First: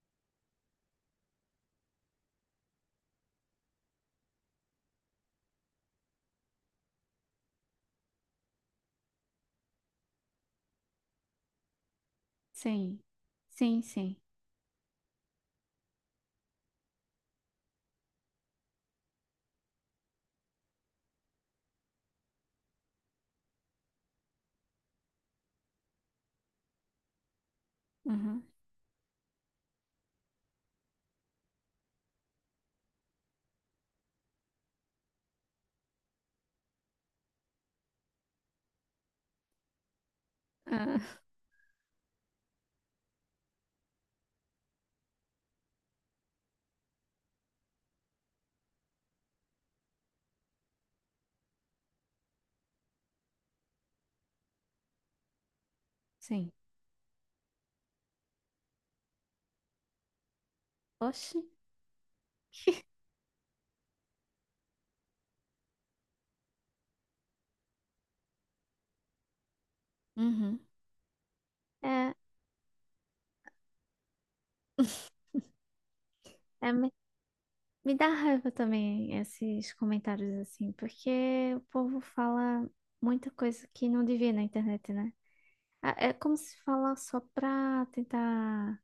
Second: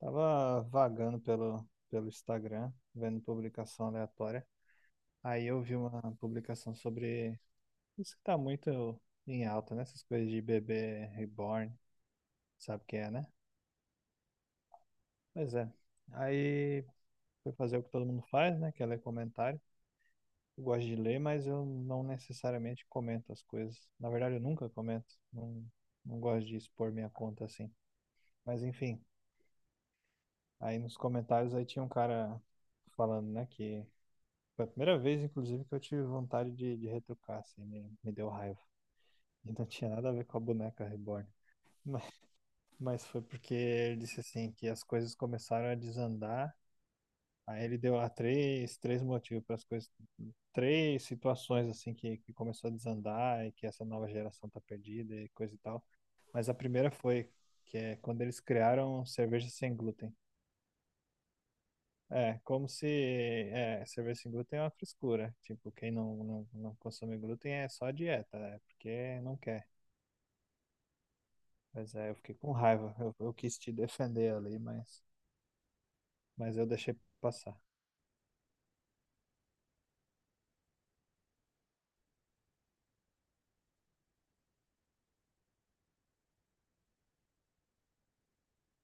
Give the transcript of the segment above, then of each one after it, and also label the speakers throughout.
Speaker 1: Tava vagando pelo Instagram, vendo publicação aleatória. Aí eu vi uma publicação sobre isso que tá muito em alta, né? Essas coisas de bebê reborn, sabe o que
Speaker 2: Sim,
Speaker 1: é, né?
Speaker 2: sim, sim.
Speaker 1: Pois é. Aí fui fazer o que todo mundo faz, né? Que é ler comentário. Eu gosto de ler, mas eu não necessariamente comento as coisas. Na verdade, eu nunca comento. Não, não gosto de expor minha conta assim.
Speaker 2: Uhum.
Speaker 1: Mas enfim, aí nos comentários aí tinha um cara falando, né? Que foi a primeira vez, inclusive, que eu tive vontade de retrucar, assim, me deu raiva. E não tinha nada a ver com a boneca
Speaker 2: Ah,
Speaker 1: reborn. Mas, mas foi porque ele disse assim que as coisas começaram a desandar. Aí ele deu lá três motivos para as coisas, três situações assim que começou a desandar e que essa nova geração tá perdida e coisa e tal. Mas
Speaker 2: sim.
Speaker 1: a primeira foi que é quando eles criaram cerveja sem glúten.
Speaker 2: Oxi.
Speaker 1: É, como se é, cerveja sem glúten é uma frescura. Tipo, quem não consome glúten é só dieta, é porque não quer.
Speaker 2: Uhum.
Speaker 1: Mas é,
Speaker 2: É,
Speaker 1: eu fiquei com raiva. Eu quis te defender ali, mas, mas eu
Speaker 2: é, me,
Speaker 1: deixei passar.
Speaker 2: me dá raiva também esses comentários assim, porque o povo fala muita coisa que não devia na internet, né? É é como se fala só pra tentar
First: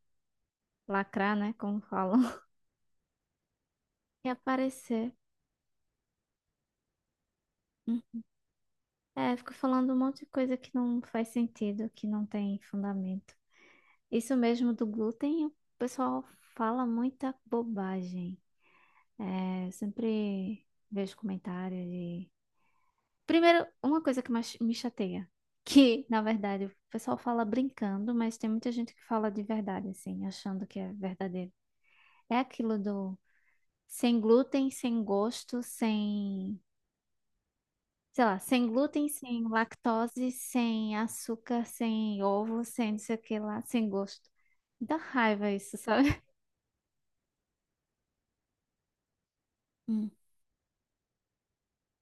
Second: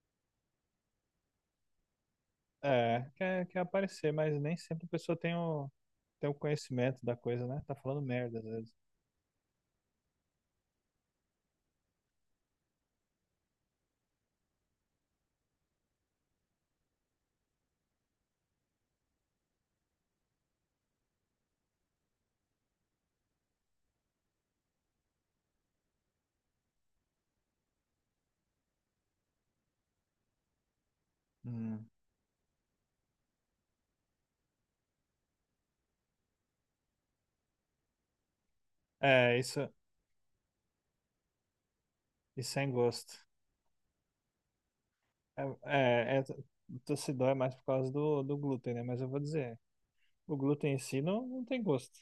Speaker 2: lacrar, né? Como falam,
Speaker 1: É, quer aparecer,
Speaker 2: e
Speaker 1: mas nem sempre a
Speaker 2: aparecer.
Speaker 1: pessoa tem tem o conhecimento da coisa, né? Tá falando
Speaker 2: Hum.
Speaker 1: merda às vezes.
Speaker 2: É, fico falando um monte de coisa que não faz sentido, que não tem fundamento. Isso mesmo do glúten, o pessoal fala muita bobagem. É, sempre vejo comentários de. Primeiro, uma coisa que mais me chateia, que na verdade o pessoal fala brincando, mas tem muita gente que fala de verdade, assim, achando que é verdadeiro.
Speaker 1: Hum.
Speaker 2: É aquilo do sem glúten, sem gosto, sem. Sei lá, sem glúten,
Speaker 1: É,
Speaker 2: sem
Speaker 1: isso,
Speaker 2: lactose, sem açúcar, sem
Speaker 1: isso
Speaker 2: ovo,
Speaker 1: sem
Speaker 2: sem não sei o
Speaker 1: gosto.
Speaker 2: que lá, sem gosto. Dá
Speaker 1: É,
Speaker 2: raiva isso,
Speaker 1: é,
Speaker 2: sabe?
Speaker 1: é, tossidó é mais por causa do glúten, né? Mas eu vou dizer,
Speaker 2: Hum.
Speaker 1: o glúten em si não tem gosto.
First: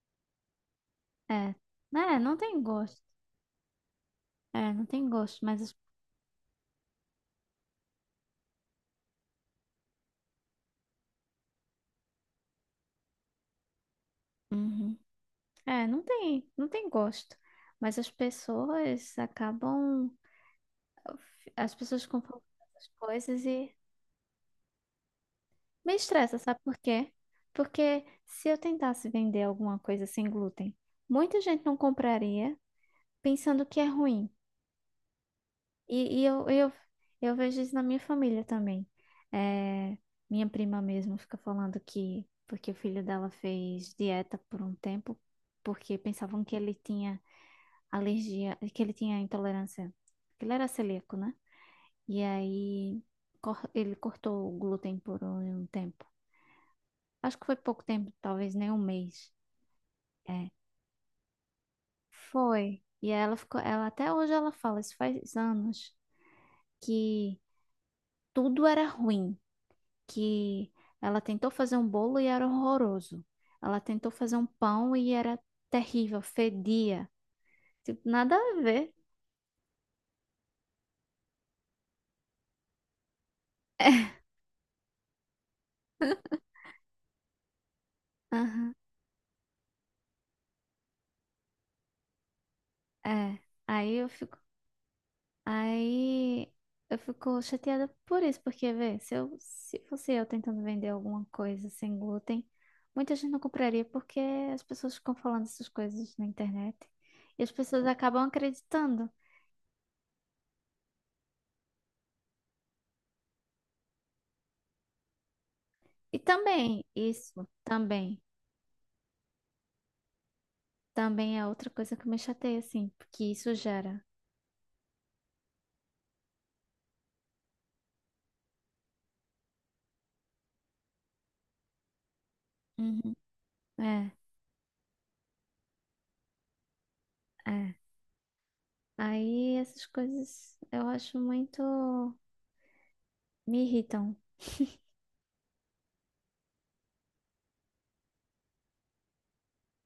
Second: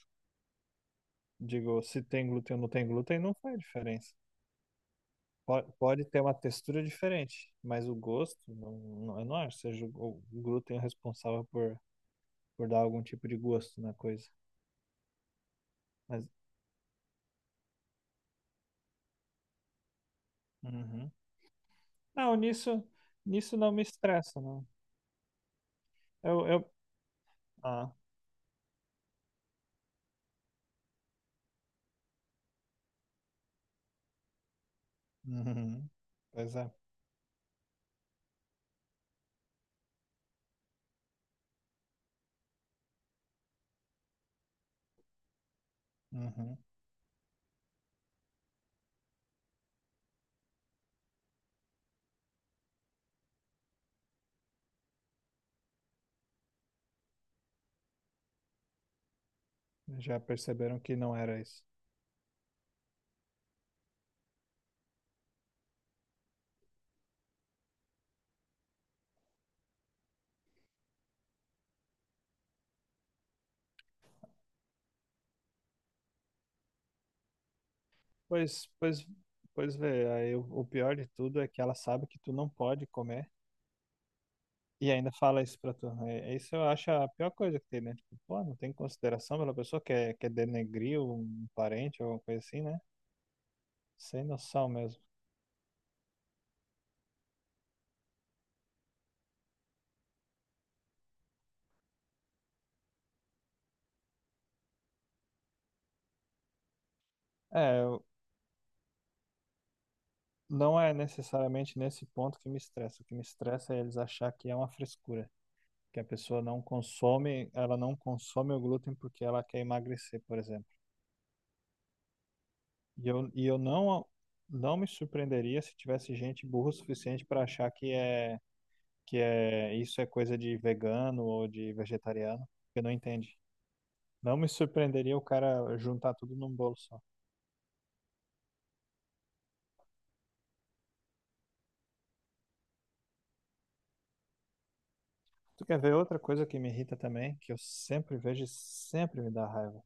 Speaker 2: É,
Speaker 1: Digo, se
Speaker 2: é,
Speaker 1: tem
Speaker 2: não
Speaker 1: glúten
Speaker 2: tem
Speaker 1: ou não tem
Speaker 2: gosto.
Speaker 1: glúten, não faz diferença.
Speaker 2: É, não tem gosto, mas.
Speaker 1: Pode ter uma textura diferente, mas o gosto, não, eu não acho que seja o glúten responsável por dar algum tipo de gosto na coisa.
Speaker 2: Uhum. É, não
Speaker 1: Mas,
Speaker 2: tem, não tem gosto. Mas as pessoas acabam,
Speaker 1: uhum.
Speaker 2: as pessoas
Speaker 1: Não,
Speaker 2: confundem
Speaker 1: nisso,
Speaker 2: as coisas
Speaker 1: nisso não
Speaker 2: e
Speaker 1: me estressa, não.
Speaker 2: me estressa,
Speaker 1: Eu,
Speaker 2: sabe
Speaker 1: eu...
Speaker 2: por quê?
Speaker 1: Ah,
Speaker 2: Porque se eu tentasse vender alguma coisa sem glúten, muita gente não compraria pensando que é ruim.
Speaker 1: uhum.
Speaker 2: E, e eu,
Speaker 1: Pois é.
Speaker 2: eu, eu vejo isso na minha família também. É, minha prima mesmo fica falando que porque o filho dela fez dieta por um tempo, porque pensavam que
Speaker 1: Uhum.
Speaker 2: ele tinha alergia, que ele tinha intolerância, que ele era celíaco, né? E aí ele cortou o glúten por um tempo. Acho que foi pouco tempo, talvez nem um mês.
Speaker 1: Já
Speaker 2: É,
Speaker 1: perceberam que não era isso.
Speaker 2: foi. E aí ela ficou, ela até hoje ela fala, isso faz anos, que tudo era ruim, que ela tentou fazer um bolo e era horroroso. Ela tentou fazer um pão e era terrível, fedia. Tipo, nada a
Speaker 1: Pois,
Speaker 2: ver.
Speaker 1: pois, pois vê, aí o pior de tudo é que ela sabe que tu não pode comer. E ainda fala isso pra tu, né? É, isso eu acho a pior coisa que tem, né? Tipo, pô, não tem
Speaker 2: Aham,
Speaker 1: consideração pela pessoa que é, quer denegrir um parente ou alguma coisa assim, né?
Speaker 2: é. Aí eu
Speaker 1: Sem
Speaker 2: fico
Speaker 1: noção mesmo.
Speaker 2: Aí eu fico chateada por isso, porque, vê, se eu, se fosse eu tentando vender alguma coisa sem glúten, muita gente não compraria porque as pessoas ficam falando essas coisas na internet e as
Speaker 1: É,
Speaker 2: pessoas acabam acreditando.
Speaker 1: não é necessariamente nesse ponto que me estressa. O que me estressa é eles achar que é uma frescura. Que a
Speaker 2: E
Speaker 1: pessoa não
Speaker 2: também, isso,
Speaker 1: consome, ela não
Speaker 2: também,
Speaker 1: consome o glúten porque ela quer emagrecer, por exemplo.
Speaker 2: também é outra coisa que me chateia, assim, porque
Speaker 1: E
Speaker 2: isso
Speaker 1: eu
Speaker 2: gera.
Speaker 1: não, não me surpreenderia se tivesse gente burra o suficiente para achar que é. Isso é coisa de vegano ou de vegetariano, que não
Speaker 2: Uhum.
Speaker 1: entende.
Speaker 2: É,
Speaker 1: Não me surpreenderia o cara juntar tudo num bolo só.
Speaker 2: é. Aí essas coisas eu acho muito. Me irritam. O
Speaker 1: Tu quer ver outra coisa que me irrita também, que eu sempre vejo e sempre me dá raiva?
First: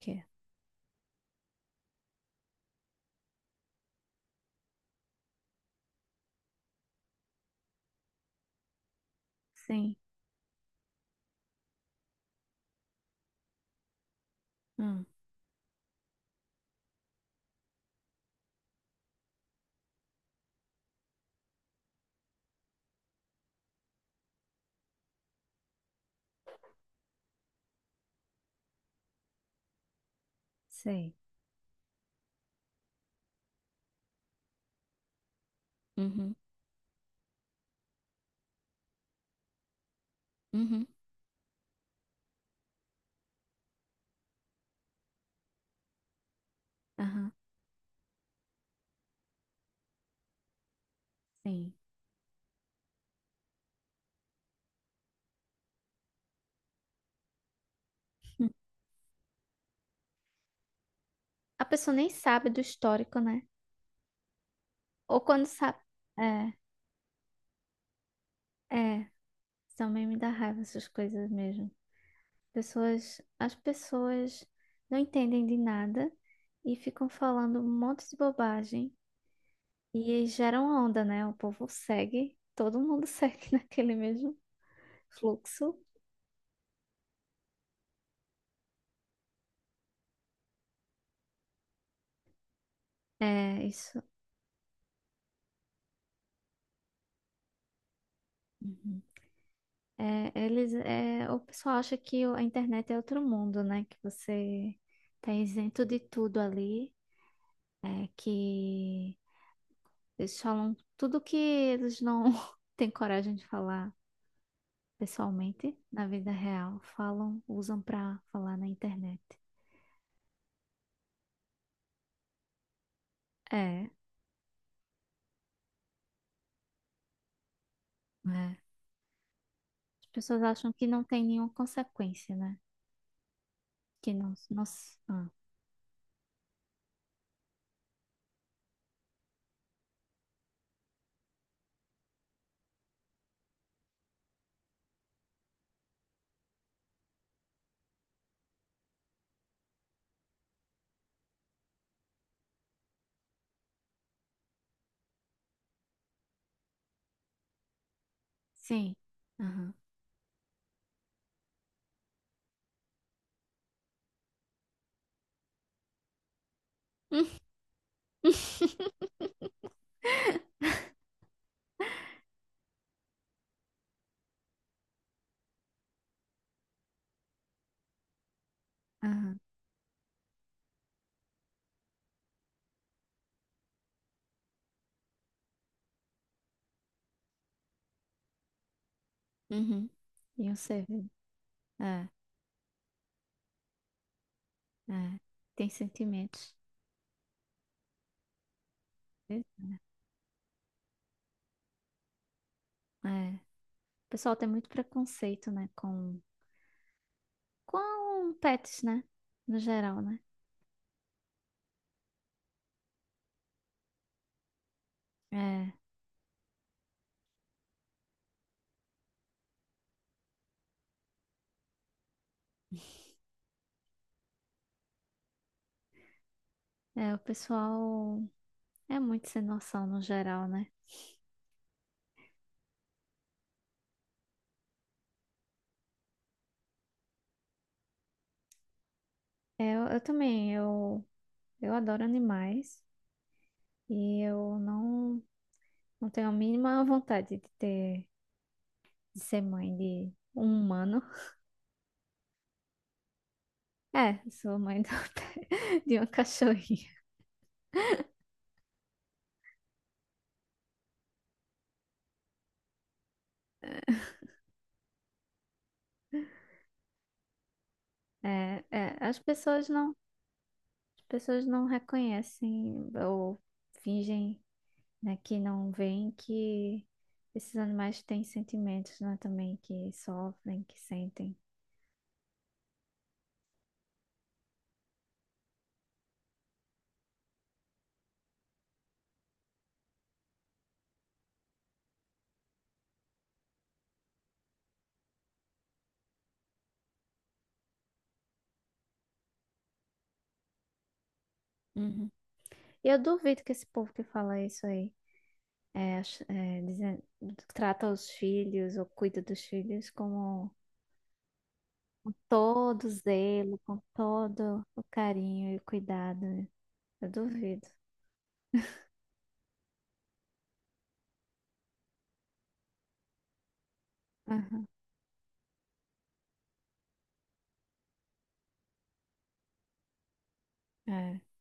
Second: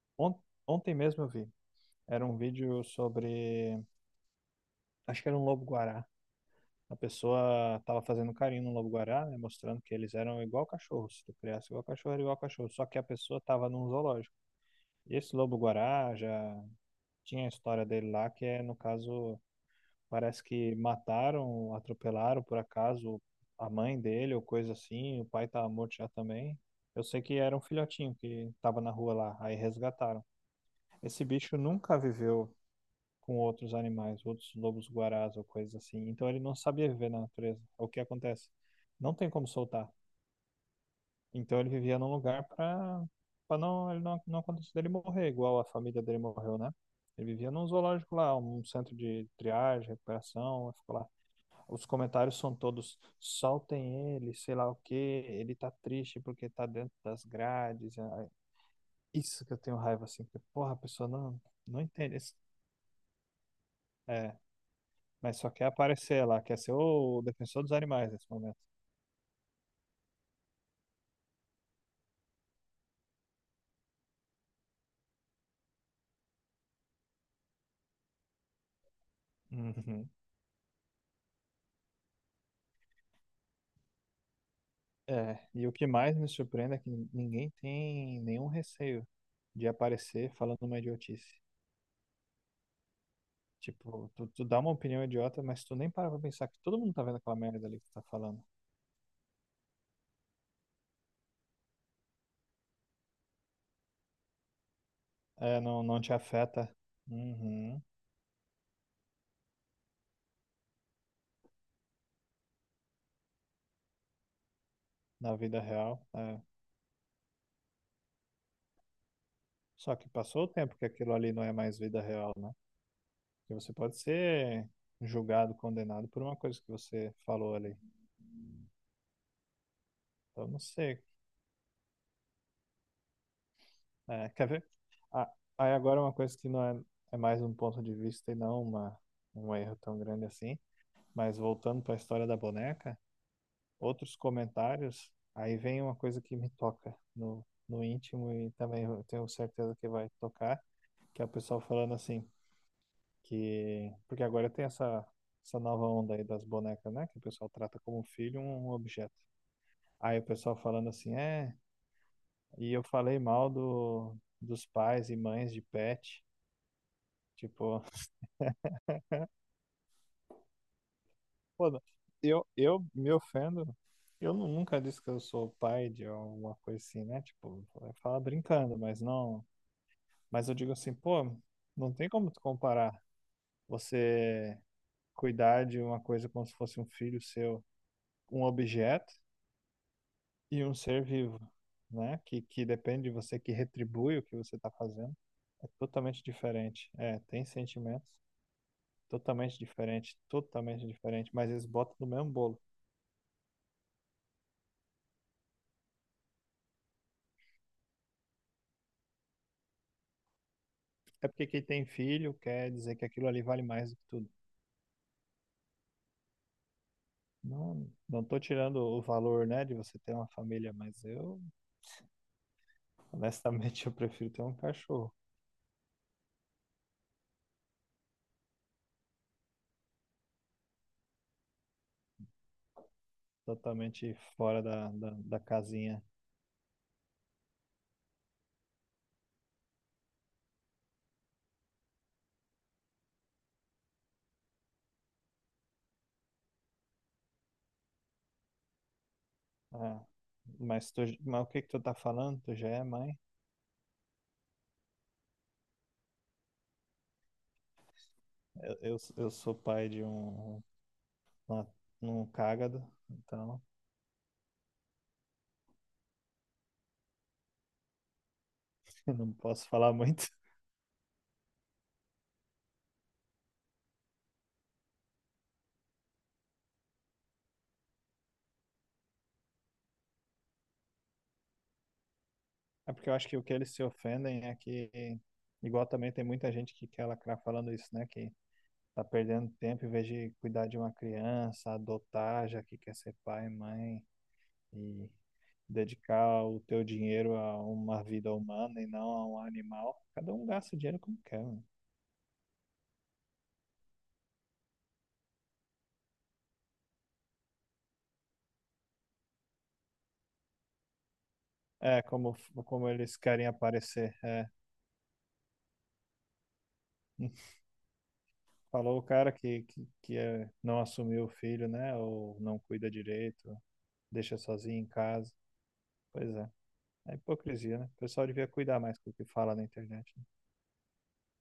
Speaker 2: quê?
Speaker 1: Ont- Ontem mesmo eu vi. Era um vídeo sobre. Acho que era um lobo-guará. A pessoa estava fazendo carinho no lobo-guará, né, mostrando que
Speaker 2: Sim.
Speaker 1: eles eram igual cachorro. Se tu criasse igual cachorro, era igual cachorro. Só que a pessoa estava num zoológico.
Speaker 2: Hum,
Speaker 1: E esse lobo-guará já tinha a história dele lá, que é, no caso. Parece que mataram, atropelaram por acaso a mãe dele ou coisa assim. O pai tava morto já também. Eu sei que era um filhotinho que tava na rua lá, aí resgataram.
Speaker 2: sei.
Speaker 1: Esse bicho nunca viveu com outros animais, outros lobos-guarás ou coisas assim. Então
Speaker 2: Uhum.
Speaker 1: ele não sabia viver na natureza. É. O que acontece? Não tem como soltar.
Speaker 2: Uhum.
Speaker 1: Então ele vivia num lugar para ele não acontecer dele morrer, igual a família dele morreu, né?
Speaker 2: Aham.
Speaker 1: Ele vivia num zoológico lá, um centro de triagem, recuperação, ficou lá.
Speaker 2: Sim.
Speaker 1: Os comentários são todos, soltem ele, sei lá o quê, ele tá triste porque tá dentro das grades. Ah,
Speaker 2: Hum.
Speaker 1: isso que eu tenho raiva, assim, porque, porra, a pessoa
Speaker 2: A
Speaker 1: não
Speaker 2: pessoa nem
Speaker 1: entende isso.
Speaker 2: sabe do histórico, né?
Speaker 1: É,
Speaker 2: Ou
Speaker 1: mas
Speaker 2: quando
Speaker 1: só quer
Speaker 2: sabe.
Speaker 1: aparecer lá,
Speaker 2: É,
Speaker 1: quer ser o defensor dos animais nesse momento.
Speaker 2: é. Também me dá raiva essas coisas mesmo. Pessoas, as pessoas não entendem de nada e ficam falando um monte de bobagem e
Speaker 1: Uhum.
Speaker 2: aí geram onda, né? O povo segue, todo mundo segue naquele mesmo
Speaker 1: É, e o
Speaker 2: fluxo.
Speaker 1: que mais me surpreende é que ninguém tem nenhum receio de aparecer falando uma idiotice.
Speaker 2: É isso.
Speaker 1: Tipo, tu dá uma opinião idiota, mas tu nem para pra pensar que todo mundo tá vendo aquela merda ali que tu tá falando.
Speaker 2: Uhum. É, eles, é, o pessoal acha que a internet é outro mundo, né? Que você tá
Speaker 1: É,
Speaker 2: isento de
Speaker 1: não te
Speaker 2: tudo
Speaker 1: afeta.
Speaker 2: ali.
Speaker 1: Uhum.
Speaker 2: É que eles falam tudo que eles não têm coragem de falar
Speaker 1: Na vida
Speaker 2: pessoalmente na
Speaker 1: real.
Speaker 2: vida
Speaker 1: É.
Speaker 2: real, falam, usam pra falar na internet.
Speaker 1: Só que passou o tempo que aquilo ali não é mais vida real, né? Porque
Speaker 2: É,
Speaker 1: você
Speaker 2: é.
Speaker 1: pode ser julgado, condenado por uma coisa que você falou ali.
Speaker 2: As pessoas
Speaker 1: Então, não
Speaker 2: acham que
Speaker 1: sei.
Speaker 2: não tem nenhuma consequência, né? Que
Speaker 1: É,
Speaker 2: não,
Speaker 1: quer
Speaker 2: não,
Speaker 1: ver?
Speaker 2: ah,
Speaker 1: Ah, aí agora é uma coisa que não é, é mais um ponto de vista e não um erro tão grande assim. Mas voltando para a história da boneca, outros comentários, aí vem uma coisa que me toca no íntimo e também eu tenho certeza que vai tocar, que é o pessoal falando assim. Que porque agora tem essa nova onda aí das bonecas, né, que o pessoal trata como um filho um
Speaker 2: sim.
Speaker 1: objeto.
Speaker 2: Aham.
Speaker 1: Aí o pessoal falando assim, é, e eu falei mal do dos pais e mães de pet,
Speaker 2: Hum.
Speaker 1: tipo, pô, eu me ofendo. Nunca disse que eu sou pai de alguma coisa assim, né? Tipo, fala brincando, mas
Speaker 2: Aham.
Speaker 1: não, mas eu digo assim, pô, não tem como tu comparar você cuidar de uma coisa como se fosse um filho seu, um objeto
Speaker 2: Uhum. E um
Speaker 1: e um
Speaker 2: ser
Speaker 1: ser
Speaker 2: vivo.
Speaker 1: vivo,
Speaker 2: É,
Speaker 1: né? Que depende de você, que retribui o que você está fazendo.
Speaker 2: é.
Speaker 1: É
Speaker 2: Tem
Speaker 1: totalmente
Speaker 2: sentimentos.
Speaker 1: diferente. É, tem sentimentos
Speaker 2: É.
Speaker 1: totalmente diferentes, mas eles botam no mesmo bolo.
Speaker 2: É. O pessoal tem muito preconceito, né? Com pets, né? No geral, né?
Speaker 1: É porque quem tem filho quer dizer que aquilo ali vale mais do que tudo.
Speaker 2: É.
Speaker 1: Não tô tirando o valor, né, de você ter uma família, mas eu, honestamente, eu prefiro ter um cachorro
Speaker 2: É, o pessoal é muito sem noção no geral, né?
Speaker 1: totalmente fora da casinha.
Speaker 2: É, eu também, eu adoro animais e eu não, não tenho a mínima vontade de ter, de ser mãe
Speaker 1: Ah,
Speaker 2: de um humano.
Speaker 1: mas o que que tu tá falando? Tu já é mãe?
Speaker 2: É, eu sou mãe de uma cachorrinha.
Speaker 1: Eu sou pai de um, uma- um cágado, então
Speaker 2: É, é,
Speaker 1: não posso falar muito.
Speaker 2: as pessoas não reconhecem ou fingem, né, que não veem que esses animais têm sentimentos, né, também, que sofrem, que sentem.
Speaker 1: É porque eu acho que o que eles se ofendem é que, igual também tem muita gente que quer lacrar falando isso, né? Que tá perdendo tempo em vez de cuidar de uma criança, adotar, já que quer ser pai, mãe, e dedicar o teu dinheiro a uma vida humana e não a um animal. Cada um gasta o dinheiro como quer, né?
Speaker 2: Uhum. E eu duvido que esse povo que fala isso aí, é, é, dizendo- trata os filhos ou cuida dos filhos como
Speaker 1: É, como,
Speaker 2: todo
Speaker 1: como eles querem
Speaker 2: zelo, com
Speaker 1: aparecer. É.
Speaker 2: todo o carinho e cuidado. Né? Eu duvido.
Speaker 1: Falou o cara que é, não assumiu o filho, né? Ou não cuida direito, deixa
Speaker 2: Aham,
Speaker 1: sozinho em casa. Pois é, é hipocrisia, né? O pessoal devia cuidar mais do que fala na internet, né?
Speaker 2: é.